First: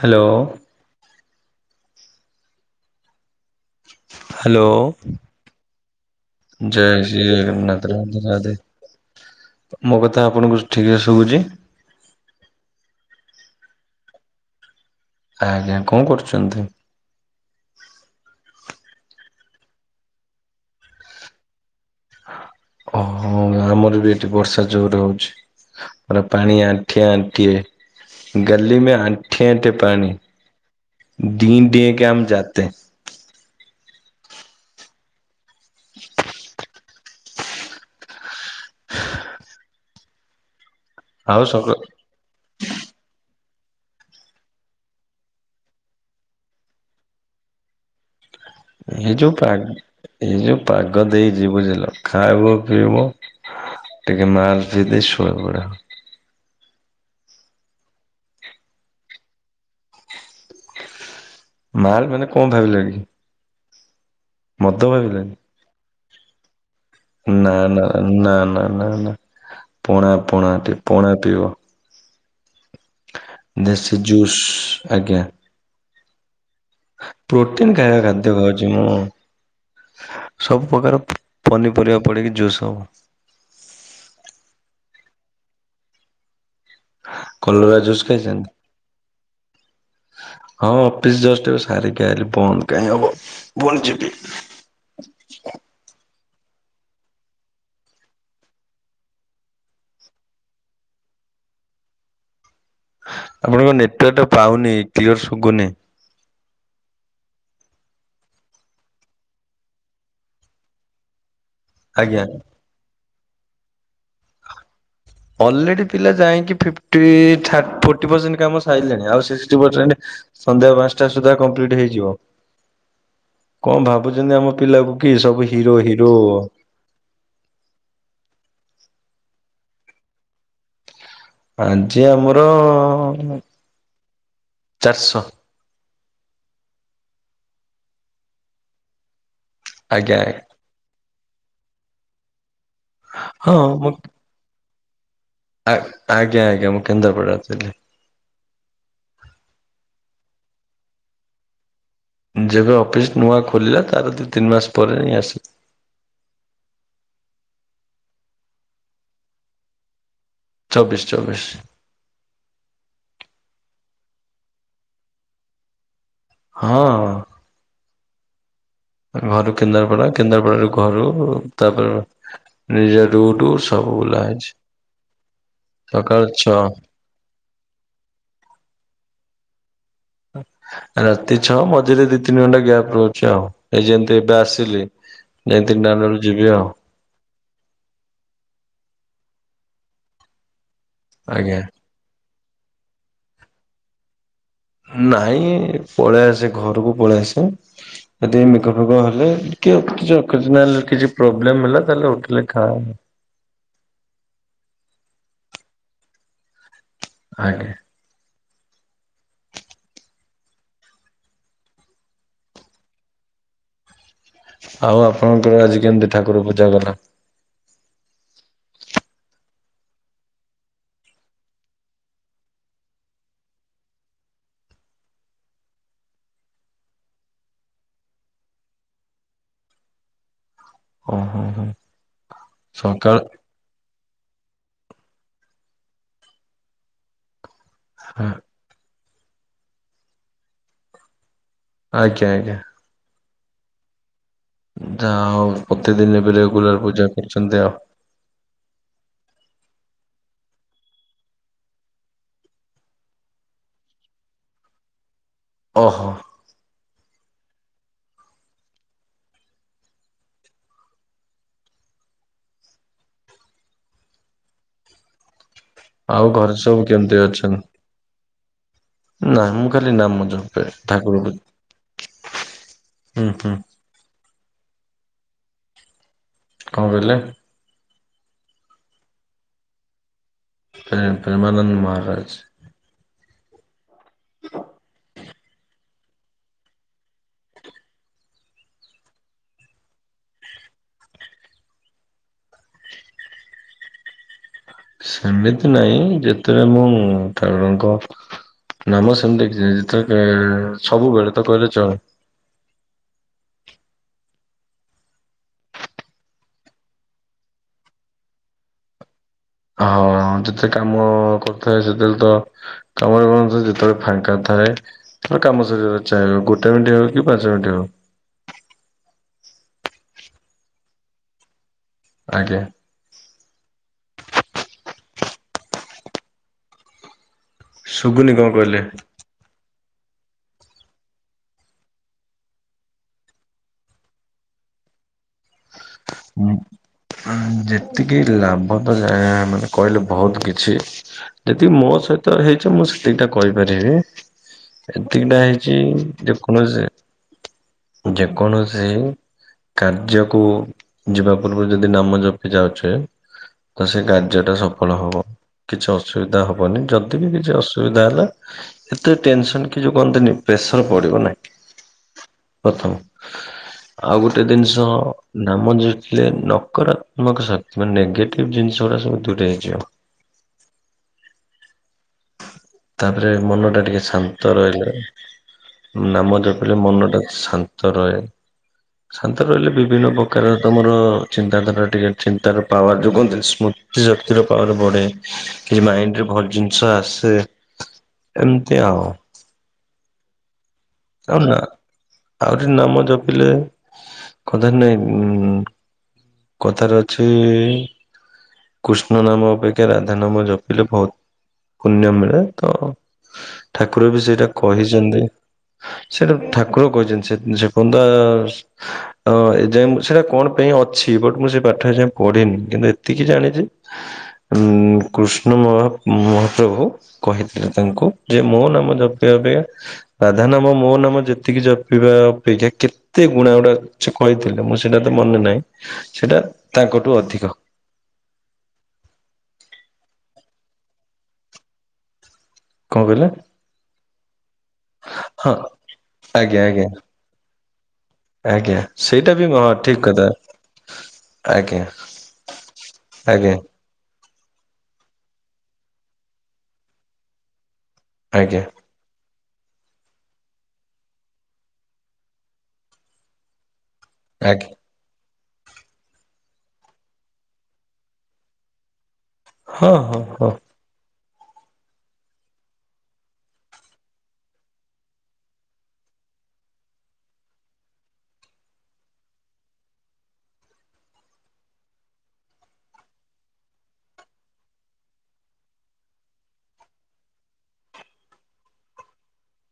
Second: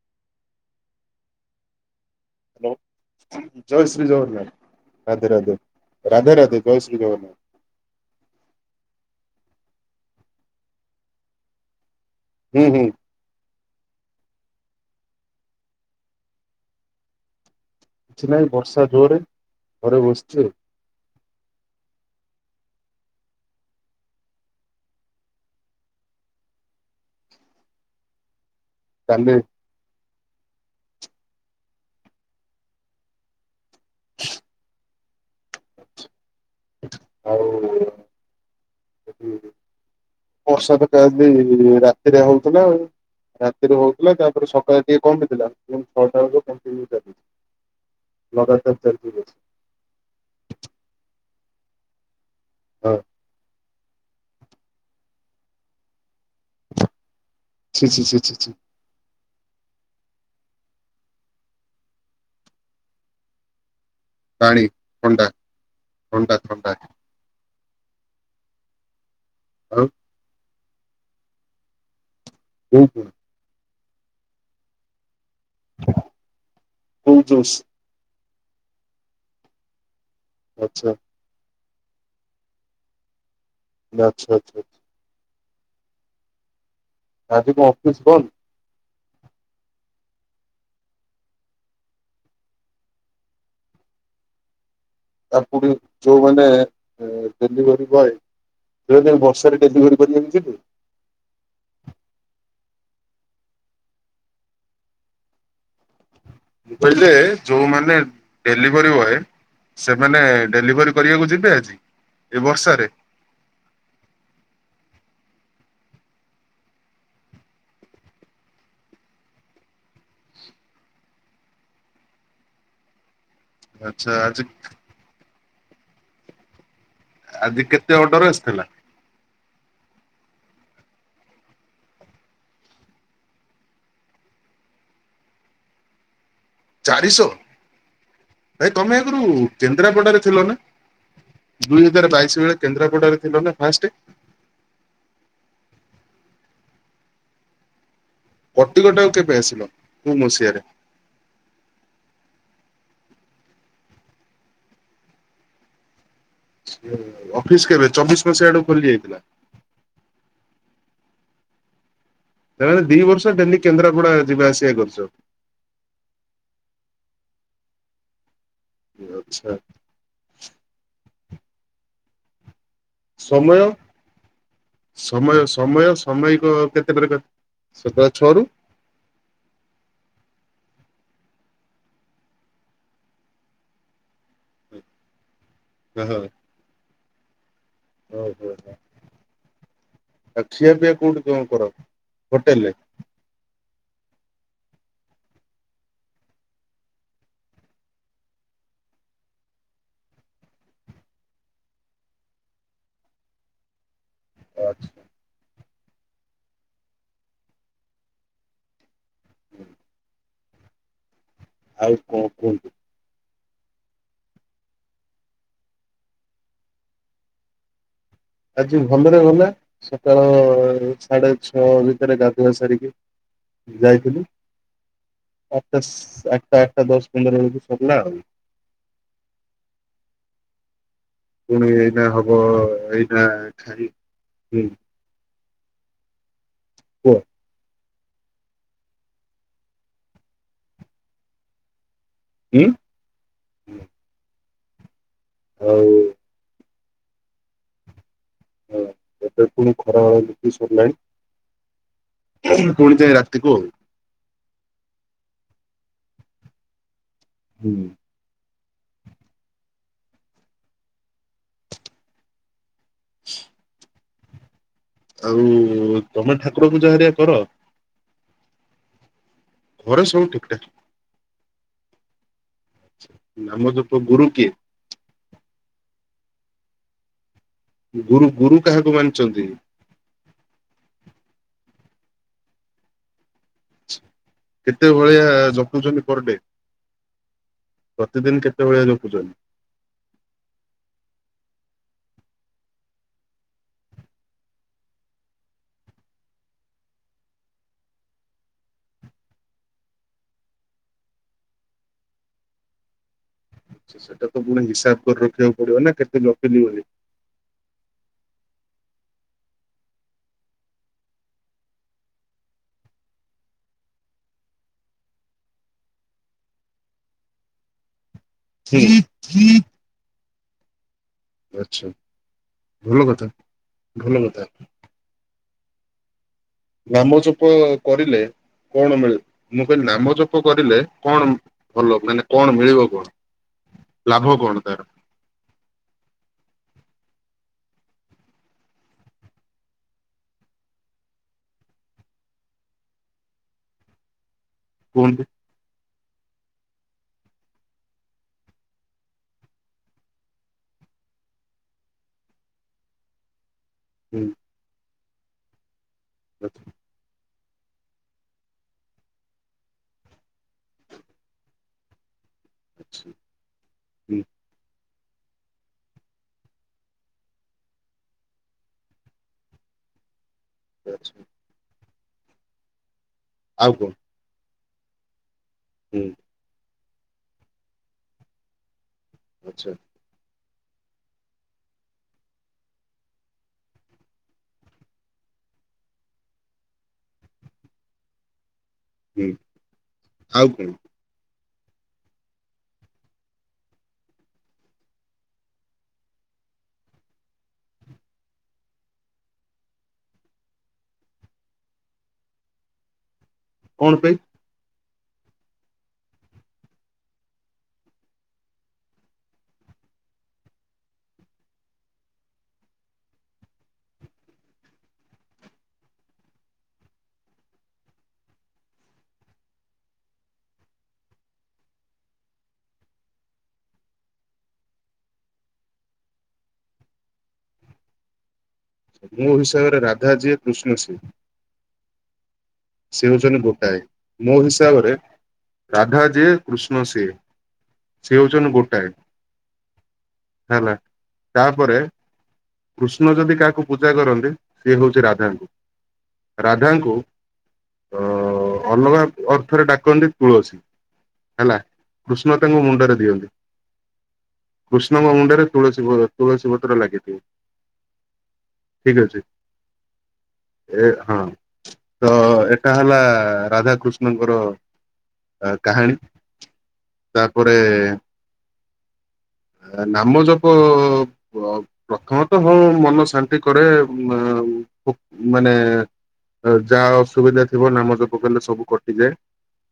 Hello hello. ଜୟଶ୍ରୀ ଜଗନ୍ନାଥ ରାଧେ ରାଧେ ରାଧେ ରାଧେ ଜୟ ଜୟଶ୍ରୀ ଶ୍ରୀ ଜଗନ୍ନାଥ। ରାଧେ ରାଧେ ମୋ କଥା ଆପଣଙ୍କୁ ଠିକରେ ଶୁଭୁଛି? ହୁଁ ହୁଁ। ଆଜ୍ଞା କଣ କରୁଛନ୍ତି? କିଛି ନାହିଁ ବର୍ଷା ଜୋରରେ ଘରେ ବସିଛି। ଓହୋ ଆମର ବି ଏଠି ବର୍ଷା ଜୋରେ ହଉଛି। ପାଣି ଆଣ୍ଠିଆ ଆଣ୍ଠିଏ ଗଲି ମ କାଲି ଆଣ୍ଠିଏ ଆଣ୍ଠିଏ ପାଣି ଡି ଡେଁକେଁ ଆମ ଯାତେ? ହଉ। ବର୍ଷା ରାତି ଆଉ କାଲି ସକ ରାତିରେ ହଉଥିଲା। ରାତିରେ ହଉଥିଲା ତାପରେ ସକାଳେ ଟିକେ କମିଥିଲା ଛଅଟା ବେଳକୁ କଣ୍ଟି ନିଉ ଚାଲିଛି। ଲଗାତାର ଚାଲିଛି ଏ ଯୋଉ ବର୍ଷା। ପାଗ ଏଇ ଯୋଉ ପାଗ ଦେଇଛି ବୁଝିଲ? ଖାଇବ ହଁ ପିଇବ ଟିକେ ମାଲ ପିଇ ଦେଇ ଶୋଇ ପଡିବ। ଛି-ଛି -ଛି-ଛି। ମାଲ୍ ମାନେ କଣ ଭାବିଲେ କି? ପାଣି ମଦ ଭାବିଲ ଥଣ୍ଡା କି? -ଥଣ୍ଡା- ଥଣ୍ଡା। ନା -ନା -ନା- ନା -ନା- ନା ଆଉ -ପଣା ପଣା ପଣା ପିଇବ। ପିଇଚୁ? ଦେସି ଜୁସ୍ ଆଜ୍ଞା କୋଉ ଜୁସ୍ ପ୍ରୋଟିନ୍ ଖାଦ୍ୟ ଖାଉଛି ମୁଁ ସବୁ ଆଚ୍ଛା ପ୍ରକାର ପନିପରିବା ପଡ଼ିକି ଜୁସ୍ ହବ। ଆଚ୍ଛା। ଆଚ୍ଛା। ଆଚ୍ଛା। ଆଜି କଣ କଲରା ଅଫିସ ଜୁସ୍ ବନ୍ଦ ଖାଇଛନ୍ତି? ହଁ ଅଫିସ ଜଷ୍ଟ ସାରିକି ଆଇଲି ବନ୍ଦ କାଇଁହବ ପୁଣିଯିବି। ଆପଣ ଯୋଉମାନେ ଡେଲିଭରି ବଏ। ଦୁଇ ଦିନ ବର୍ଷାରେ ଡେଲିଭରି କରି ଆପଣଙ୍କ ନେଟୱାର୍କ ଟା ପାଉନି କ୍ଲିୟର ଶୁଭୁନି। ମୁଁ କହିଲେ ଯୋଉମାନେ ଡେଲିଭରି ବଏ ସେମାନେ ଡେଲିଭରି କରିବାକୁ ଯିବେ ଆଜି ଆଜ୍ଞା। ଏ ବର୍ଷାରେ? ଅଲରେଡି ପିଲା ଯାଇଁକି ଫିପ୍ଟି ଥା ଫୋଟି ପର୍ସେଣ୍ଟେ କାମ ସାଇଲେଣି ଆଉ ସିକ୍ସଟି ପର୍ସେଣ୍ଟ ସନ୍ଧ୍ୟା ପାଞ୍ଚଟା ସୁଦ୍ଧା କମ୍ପ୍ଲିଟ ହେଇଯିବ। କଁ ଆଚ୍ଛା ଭାବୁଚନ୍ତି ଆଜି ଆମ ପିଲାକୁ କି ସବୁ ହିରୋ ହିରୋ। ଆଜି କେତେ ଅର୍ଡର ଆସିଥିଲା? ଆଜି ଆମର ଚାରଶ। ଚାରିଶ ଭାଇ ତମେ ଆଗୁରୁ ଆଜ୍ଞା କେନ୍ଦ୍ରାପଡ଼ାରେ ଆଜ୍ଞା ଥିଲ ନା? ଦୁଇ ହଜାର ବାଇଶି ବେଳେ କେନ୍ଦ୍ରାପଡରେ ଥିଲ ହଁ ନା ମୁଁ ଫାଷ୍ଟେ? ଆ ଆଜ୍ଞା ମୁଁ କେନ୍ଦ୍ରାପଡ଼ାରେ ଥିଲି। କଟିିକଟାକୁ କେବେ ଆସିଲ, କୋଉ ମସିଆରେ? ଯେବେ ଅଫିସ୍ ନୂଆ ଖୋଲିଲା ତାର ଦି ତିନି ମାସ ପରେ ହିଁ ଆସି ସିଏ ଅଫିସ କେବେ ଚବିଶ ମସିହା ଆଡୁ ଖୋଲି ଯାଇଥିଲା? ଚବିଶ ଚବିଶ। ତାମାନେ ଦି ବର୍ଷ ଡେଲି କେନ୍ଦ୍ରାପଡା ଯିବା ଆସିବା କରିଚ। ହଁ। ଆଚ୍ଛା ଘରୁ କେନ୍ଦାରପଡା କେନ୍ଦାରପଡାରୁ ଘରୁ ତାପରେ ନିଜେ ରୁଟୁ ସମୟ ସବୁ ବୁଲା ହେଇଚି ସକାଳ ଛଅ। ଦୂର କ ସକାଳ ଛଅରୁ ରାତି ଛଅ ମଝିରେ ଦି ତିନି ଘଣ୍ଟା ଗ୍ୟାପ ରହୁଚି ଆଉ। ଏଇ ଯେମତି ଏବେ ଆସିଲି ଯାଇ ତିନଟା ହଁ ବେଳୁ ଯିବି ଆଉ। ଓହୋ ହୋ ଆଉ ଖିଆପିଆ କୋଉଠି କଣ ଆଜ୍ଞା। କର ହୋଟେଲରେ? ନାଇଁ ପଳେଆସେ ଘରକୁ ପଳେଆସେ। ଯଦି ଏ ମେଘ ଫେଗ ହେଲେ କି କିଛି ଅକେଜନାଲ କିଛି ପ୍ରୋବ୍ଲେମ ହେଲା ତାହଲେ ହୋଟେଲରେ ଖାଏ। ଓ ଆଛା। ଆଜ୍ଞା। ଆଉ କଣ କୁହନ୍ତୁ। ଆଉ ଆପଣଙ୍କର ଆଜି କେମତି ଠାକୁର ପୂଜା ଗଲା। ଆଜି ଭଲରେ ଗଲା ସକାଳ ସାଢେ ଛଅ ଭିତରେ ଗାଧୁଆ ସାରିକି ଯାଇଥିଲି ଆଠଟା ସା ଆଠଟା ଆଠଟା ଦଶ ପନ୍ଦର ବେଳକୁ ସରଲା ଆଉ। ଓହୋ ହୋ ପୁଣି ଏଇନା ହବ ସକାଳ ଏଇଟା ଖାଇ ହୁଁ। କୁହ। ହଁ। ଆଜ୍ଞା ଆଜ୍ଞା। ଉଁ ଯାହା ହୋଉ ଆଉ ପ୍ରତିଦିନି ଏବେ ରେଗୁଲାର ପୂଜା କରୁଛନ୍ତି ଆ ହଁ ଏବେ ପୁଣି ଖରାବେଳ ନିତି ସରିଲାଣି। ପୁଣି ଯାଇଁ ରାତିକୁ ଆଉ। ଓହୋ। ହୁଁ। [inaudible] ଆଉ ଆଉ ତମେ ଘରେ ଠାକୁର ସବୁ ପୂଜା ହେରିକା କେମିତି କର ଅଛନ୍ତି? ନା ମୁଁ ଖାଲି ଘରେ ସବୁ ନାମ ଠିକ ଠାକ ଜପେ ଠାକୁରଙ୍କର। ନାମ ଜପ ଗୁରୁ କିଏ? କଣ କହିଲେ? ଗୁରୁ ଗୁରୁ କାହାକୁ ମାନିଚନ୍ତି? ପ୍ରେ ପ୍ରେମାନନ୍ଦ ମହାରାଜ। କେତେ ଭଳିଆ ଜପୁଚନ୍ତି ପର ଡେ? ପ୍ରତିଦିନ କେତେଭଳିଆ ଜପୁଛ ସେମିତି ନାଇଁ ଯେତେବେଳେ ମୁଁ ଠାକୁରଙ୍କ ନା ମୁଁ ସେମତି ଯେତେ ସବୁବେଳେ ତ କହିଲେ ଚଳେ। ସେଟା ତ ପୁଣି ହିସାବ କରି ରଖିବାକୁ ପଡିବ ନା କେତେ ଜପିଲି ବୋଲି। ହଁ ଯେତେ କାମ କରୁଥାଏ ସେତେବେଳେ ତ ତମର ଙ୍କ ଯେତେବେଳେ ଫାଙ୍କା ଥାଏ। କାମ ସରିବ ଚାହିବ ଗୋଟେ ମିନିଟ୍ ହଉ କି ପାଞ୍ଚ ମିନିଟ୍ ହଉ। ହୁଁ ହୁଁ। ଆଛା। ଆଜ୍ଞା। ଭଲ କଥା ଭଲ କଥା। ନାମ ଜପ କରିଲେ ଶୁଭୁନି କହିଲେ? କଣ ମିଳେ? ମୁଁ କହିଲି ନାମ ଜପ କରିଲେ କଣ ଭଲ ମାନେ କଣ ମିଳିବ କଣ? ଲାଭ କଣ ତାର? ହୁଁ। ଯେତିକି ଲାଭ ତ ଯା ମାନେ କହିଲେ ବହୁତ କିଛି। ଯେତିକି ମୋ ସହିତ ହେଇଛି ମୁଁ ସେଇଟା କହିପାରିବି। କୁହନ୍ତୁ? ଏତିକିଟା ହେଇଛି। ଯେକୌଣସି ଯେକୌଣସି କାର୍ଯ୍ୟକୁ ଯିବା ପୂର୍ବରୁ ଯଦି ନାମ ଜପି ଯାଉଛେ, ତ ସେ ହୁଁ କାର୍ଯ୍ୟ ଟା ସଫଳ ହବ। କିଛି ଅସୁବିଧା ହେବନି ଯଦି ବି କିଛି ଅ ସୁବିଧା ହେଲା ଏତେ ଟେନସନ କିଛି କୁହନ୍ତିନି ପ୍ରେସର ପଡିବ ନାହିଁ। ପ୍ରଥମ ଆଚ୍ଛା ଆଉ ହୁଁ ଗୋଟେ ଜିନିଷ ନାମ ଯପିଲେ ନକରାତ୍ମକ ଶକ୍ତି ମାନେ ନେଗେଟିଭ ଜିନିଷ ଗୁଡା ସବୁ ଦୂରେଇ ଯିବ। ଆଚ୍ଛା। ତାପରେ ଆଉ ମନଟା କଣ ଟିକେ ଶାନ୍ତ ରହିଲେ ହୁଁ ନାମ ଜ ମନଟା ଶାନ୍ତ ରହେ ଶାନ୍ତ ଆଚ୍ଛା ରହିଲେ ବିଭିନ୍ନ ପ ପ୍ରକାର ତମର ଚିନ୍ତାଧାରା ଟିକେ ଚିନ୍ତାର ପାୱାର ଯେଉଁ କୁହନ୍ତି ସ୍ମୃତି ଶକ୍ତିର ପାୱାର ବଢ଼େ। କିଛି ମାଇଣ୍ଡରେ ଭଲ ଜିନିଷ ଆସେ ଏମିତି ଆଉ ହୁଁ ଆଉ କଣ? ଆଉ ନା ଆହୁରି ନାମ ଜପିଲେ କଥାରେ ନାଇଁ ଉଁ କଥାରେ ଅଛି କୃଷ୍ଣ ନାମ ଅପେକ୍ଷା ରାଧା ନାମ ଜପିଲେ ବହୁତ ପୁଣ୍ୟ ମିଳେ ତ କଣ ଠାକୁର ପାଇଁ ବି ସେଇଟା କହିଛନ୍ତି। ସେଟା ଠାକୁର କହିଛନ୍ତି ସେ ସେପନ୍ଦ ହଁ ଏଯାଏ ସେଇଟା କଣ ପାଇଁ ଅଛି ବଟ ମୁଁ ସେ ପାଠ ଏଯାଏ ପଢିନି କିନ୍ତୁ ଏତିକି ଜାଣିଛି। ଉଁ କୃଷ୍ଣ ମହା ମହାପ୍ରଭୁ। କହିଥିଲେ ତାଙ୍କୁ ଯେ ମୋ ନାମ ଜପିବା ଅପେକ୍ଷା ରାଧା ନାମ ମୋ ନାମ ଯେତିକି ଜପିବା ଅପେକ୍ଷା କେ କେତେ ଗୁଣା ଗୁଡା ସେ କହିଥିଲେ ମୁଁ ସେଇଟା ତ ମନେ ନାହିଁ ସେଇଟା ତାଙ୍କଠୁ ଅଧିକ। ମୋ ହିସାବରେ ରାଧା ଯିଏ କୃଷ୍ଣ ସିଏ। କଣ ସିଏ କହିଲେ ହଉଛନ୍ତି ଗୋଟାଏ ମୋ ହିସାବରେ ହଁ ରାଧା ଯିଏ ଆଜ୍ଞା ଆଜ୍ଞା କୃଷ୍ଣ ସିଏ। ସେ ହଉଛନ୍ତି ଆଜ୍ଞା ଗୋଟାଏ ସେଇଟା ବି ହଁ ଠିକ କଥା ହେଲା ତାପରେ ଆଜ୍ଞା କୃଷ୍ଣ ଯଦି ଆଜ୍ଞା କାହାକୁ ପୂଜା କରନ୍ତି ସିଏ ହଉଛି ରାଧା। ରାଧାଙ୍କୁ ହଁ। ଆଜ୍ଞା। ଅଲଗା ଅର୍ଥରେ ଡାକନ୍ତି ତୁଳସୀ। ହେଲା କୃଷ୍ଣ ତାଙ୍କୁ ମୁଣ୍ଡରେ ଦିଅନ୍ତି। ଆଜ୍ଞା। କୃଷ୍ଣଙ୍କ ମୁଣ୍ଡରେ ତୁଳସୀ ତୁଳସୀ ପତ୍ର ଲାଗିଦିଏ। ଠିକ୍ ଅଛି। ହଁ ହଁ ହଁ। ଏ ହଁ। ତ ଏଟା ହେଲା ରାଧାକୃଷ୍ଣଙ୍କର କାହାଣୀ। ତାପରେ ନାମଜପ ପ୍ରଥମତଃ ହଁ ମନ ଶାନ୍ତି କରେ। ମାନେ ଯାହା ଅସୁବିଧା ଥିବ ନାମ ଜପ କଲେ ସବୁ କଟିଯାଏ।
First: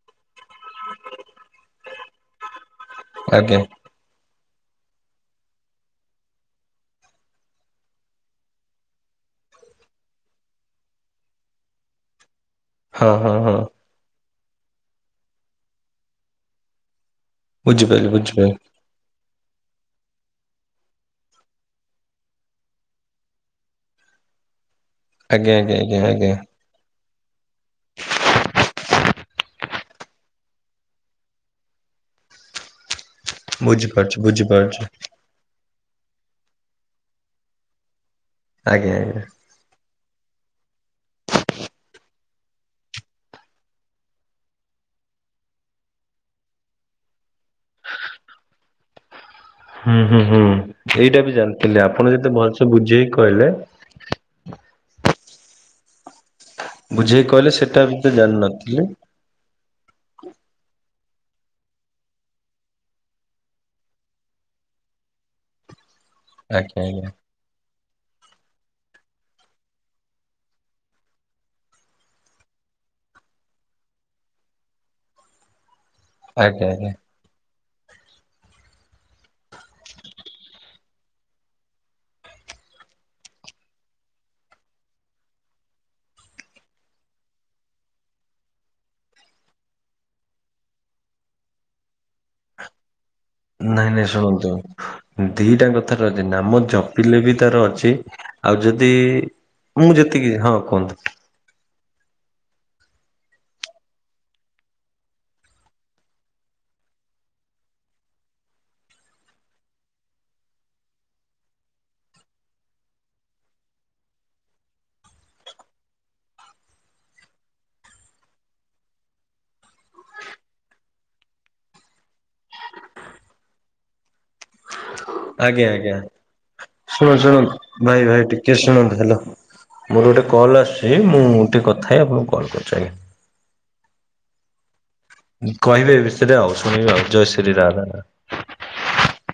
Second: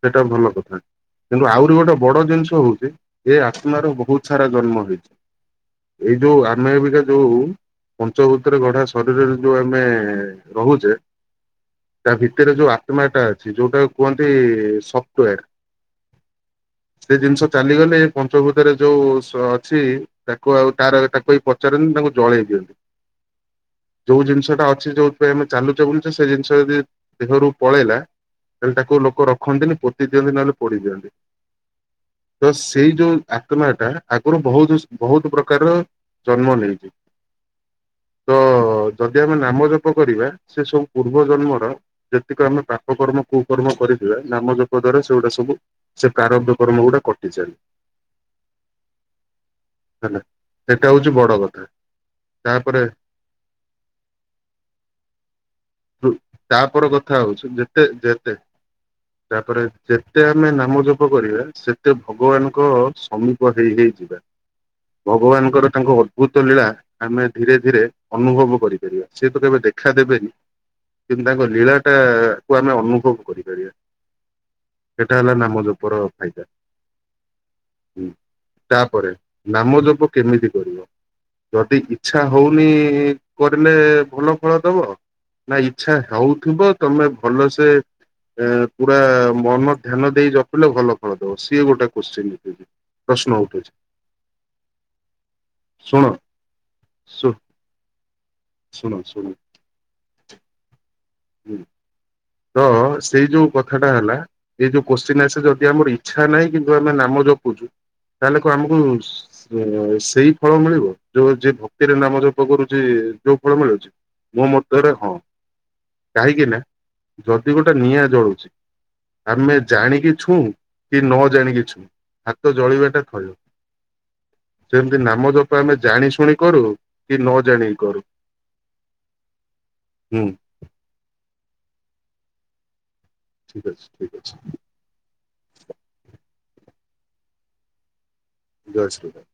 ସେଇଟା ଭଲ କଥା। କିନ୍ତୁ ଆହୁରି ଗୋଟେ ବଡ ଜିନିଷ ହଉଚି ଯେ ଆଜ୍ଞା ଆତ୍ମାର ବହୁତ୍ ସାରା ଜନ୍ମ ହେଇଚି। ଏଇ ଯୋଉ ଆମେ ଏବିକା ଯୋଉ ପଞ୍ଚଭୂତରେ ଗଢା ଶରୀରରେ ଯୋଉ ଆମେ ରହୁଚେ ତା ଭିତରେ ଯୋଉ ହଁ ଆତ୍ମାଟା ହଁ ଅଛି। ହଁ ଯୋଉଟା କୁହନ୍ତି ସଫ୍ଟଓୟାର। ସେ ଜିନିଷ ଚାଲିଗଲେ ବୁଝିପାରିଲି ଏ ବୁଝିପାରିଲି ପଞ୍ଚଭୂତରେ ଯୋଉ ସ ଅଛି ତାକୁ ଆଉ ତାର ତାକୁ ଏ ପଚାରନ୍ତି ତାକୁ ଜଳେଇ ଦିଅନ୍ତି। ଯୋଉ ଜିନିଷଟା ଅଛି ଯୋଉଥିପାଇଁ ଆମେ ଆଜ୍ଞା ଆଜ୍ଞା ଚାଲୁଚେ ଆଜ୍ଞା ବୁଲୁଚେ ସେ ଆଜ୍ଞା ଜିନିଷ ଯଦି ଦେହରୁ ପଳେଇଲା ତାହେଲେ ତାକୁ ଲୋକ ରଖନ୍ତିନି ପୋତି ଦିଅନ୍ତି ନହେଲେ ପୋଡିି ଦିଅନ୍ତି। ତ ସେଇ ଯୋଉ ଆତ୍ମାଟା ବୁଝିପାରୁଛି ଆଗରୁ ବହୁତ ବୁଝିପାରୁଛି ବହୁତ ପ୍ରକାରର ଜନ୍ମ ନେଇଚି। ତ ଆଜ୍ଞା ଯଦି ଆଜ୍ଞା ଆମେ ନାମ ଜପ କରିବା ସେସବୁ ପୂର୍ବ ଜନ୍ମର ଯେତିକ ଆମେ ପାପ କର୍ମ କୁକର୍ମ କରିଥିବା ନାମ ଜପ ଦ୍ଵାରା ସେଗୁଡା ସବୁ ସେ କାରବ୍ୟ କର୍ମ ଗୁଡା କଟିଯାଏ। ହୁଁ ହୁଁ ହୁଁ। ଏଇଟା ବି ଜାଣିଥିଲେ। ଆପଣ ଯେତେ ଭଲସେ ତାପରେ ବୁଝେଇକି କହିଲେ ତାପର କଥା ବୁଝେଇ ହଉଚି କହିଲେ ଯେତେ ସେଟା ବି ତ ଯେତେ ଜାଣିନଥିଲି ତାପରେ ଯେତେ ଆମେ ନାମ ଜପ କରିବା, ସେତେ ଭଗବାନଙ୍କ ସମୀପ ହେଇ ହେଇ ଯିବା। ଭଗବାନଙ୍କର ତାଙ୍କ ଅ ଅଦ୍ଭୁତ ଲୀଳା ଆଜ୍ଞା ଆଜ୍ଞା ଆମେ ଧୀରେ ଧୀରେ ଅନୁଭବ କରିପାରିବା। ସେ ତ କେବେ ଦେଖା ଦେବେନି। କିନ୍ତୁ ତାଙ୍କ ଲୀଳା ଟା କୁ ଆମେ ଅନୁଭବ କରିପାରିବା। ସେଟା ହେଲା ନାମ ଜପର ଆଜ୍ଞା ଆଜ୍ଞା। ହୁଁ। ତାପରେ ନାମଜପ କେମିତି କରିବ? ଯଦି ଇଚ୍ଛା ହଉନି କରିଲେ ଭଲ ଫଳ ଦବ। ନା ଇଚ୍ଛା ହଉଥିବ ତମେ ଭଲସେ ପୁରା ମନ ଧ୍ୟାନ ଦେଇ ଜପିଲେ ଭଲ ଫଳ ଦବ। ସିଏ ଗୋଟେ କୋଶ୍ଚନ୍। [unintelligible] ନାଇଁ ନାଇଁ ଶୁଣନ୍ତୁ, ଦିଟା ଶୁଣ କଥାରେ ଅଛି ନାମ ଜପିଲେ ଶୁ ବି ତାର ଅଛି। ଆଉ ଯଦି ଶୁଣ ଶୁଣ ମୁଁ ଯେତିକି ହଁ କୁହନ୍ତୁ। ହୁଁ। ତ ସେଇ ଯୋଉ କଥାଟା ହେଲା ଏଇ ଯୋଉ କୋଶ୍ଚିନ୍ ଆସେ ଯଦି ଆମର ଇଚ୍ଛା ନାହିଁ କିନ୍ତୁ ଆମେ ନାମ ଜପୁଚୁ ତାହେଲେ ଆମକୁ ଯେ ସେଇ ଫଳ ମିଳିବ। ଯୋଉ ଯିଏ ଭକ୍ତିରେ ନାମ ଜପ କରୁଚି ଯୋଉ ଫଳ ମିଳୁଚି। ମୋ ମତରେ ହଁ। କାହିଁକି ନା ଯଦି ଗୋଟେ ନିଆଁ ଜଳୁଚି, ଆମେ ଜାଣିକି ଛୁଉଁ କି ନ ଜାଣିକି ଛୁଉଁ ହାତ ଜଳିବାଟା ଥୟ। ସେମିତି ନାମ ଜପ ଆଜ୍ଞା ଆମେ ଆଜ୍ଞା। ଜାଣି ଶୁଣି କରୁ କି ଶୁଣନ୍ତୁ ନ ଜାଣିକି ଶୁଣନ୍ତୁ କରୁ ଭାଇ ଭାଇ ଟିକେ ଶୁଣନ୍ତୁ। ହାଲୋ ମୋର ହୁଁ ଗୋଟେ କଲ୍ ଆସୁଚି ମୁଁ ଟିକେ କଥା ହେଇ ଆପଣଙ୍କୁ କଲ୍ କରୁଚି ଆଜ୍ଞା। ଠିକ୍ ଅଛି ଠିକ୍ ଅଛି। କହିବେ ଏ ବିଷରେ ଆଉ ଶୁଣିବି ଆଉ। ଜୟଶ୍ରୀ ରାଧା ରାଧା। ଜୟ ଶ୍ରୀ [unintelligible]